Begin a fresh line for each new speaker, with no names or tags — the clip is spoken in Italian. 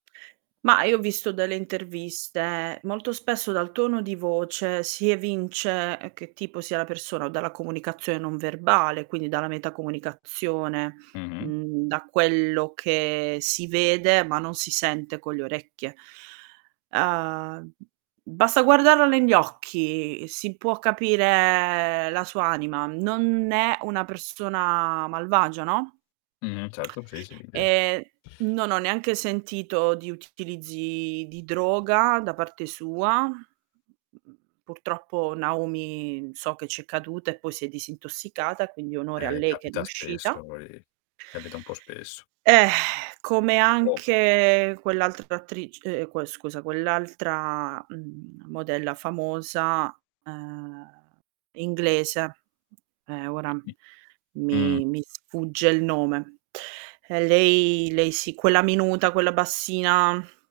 Mah, io ho visto delle interviste. Molto spesso dal tono di voce, si evince che tipo sia la persona, o dalla comunicazione non verbale, quindi dalla metacomunicazione.
Mh-mh.
Mhmm, da quello che si vede, ma non si sente con le orecchie. Uhm, basta guardarla negli occhi, si può capire la sua anima, non è una persona malvagia, no?
Mh. Certo, sì, sì, [unintelligible]
E non ho neanche sentito di utilizzi di droga da parte sua. Mhmm, purtroppo Naomi so che ci è caduta e poi si è disintossicata, quindi onore a
Eh,
lei che ne è
capita spesso,
uscita.
ehm, capita un po' spesso.
Eh, come
Purtropp
anche quell'altra attric ehm, que scusa, quell'altra, uhm, modella famosa, ehm, inglese. Eh, ora
Mh, mh. Mh.
mi mi sfugge il nome. E lei, lei sì, quella minuta, quella bassina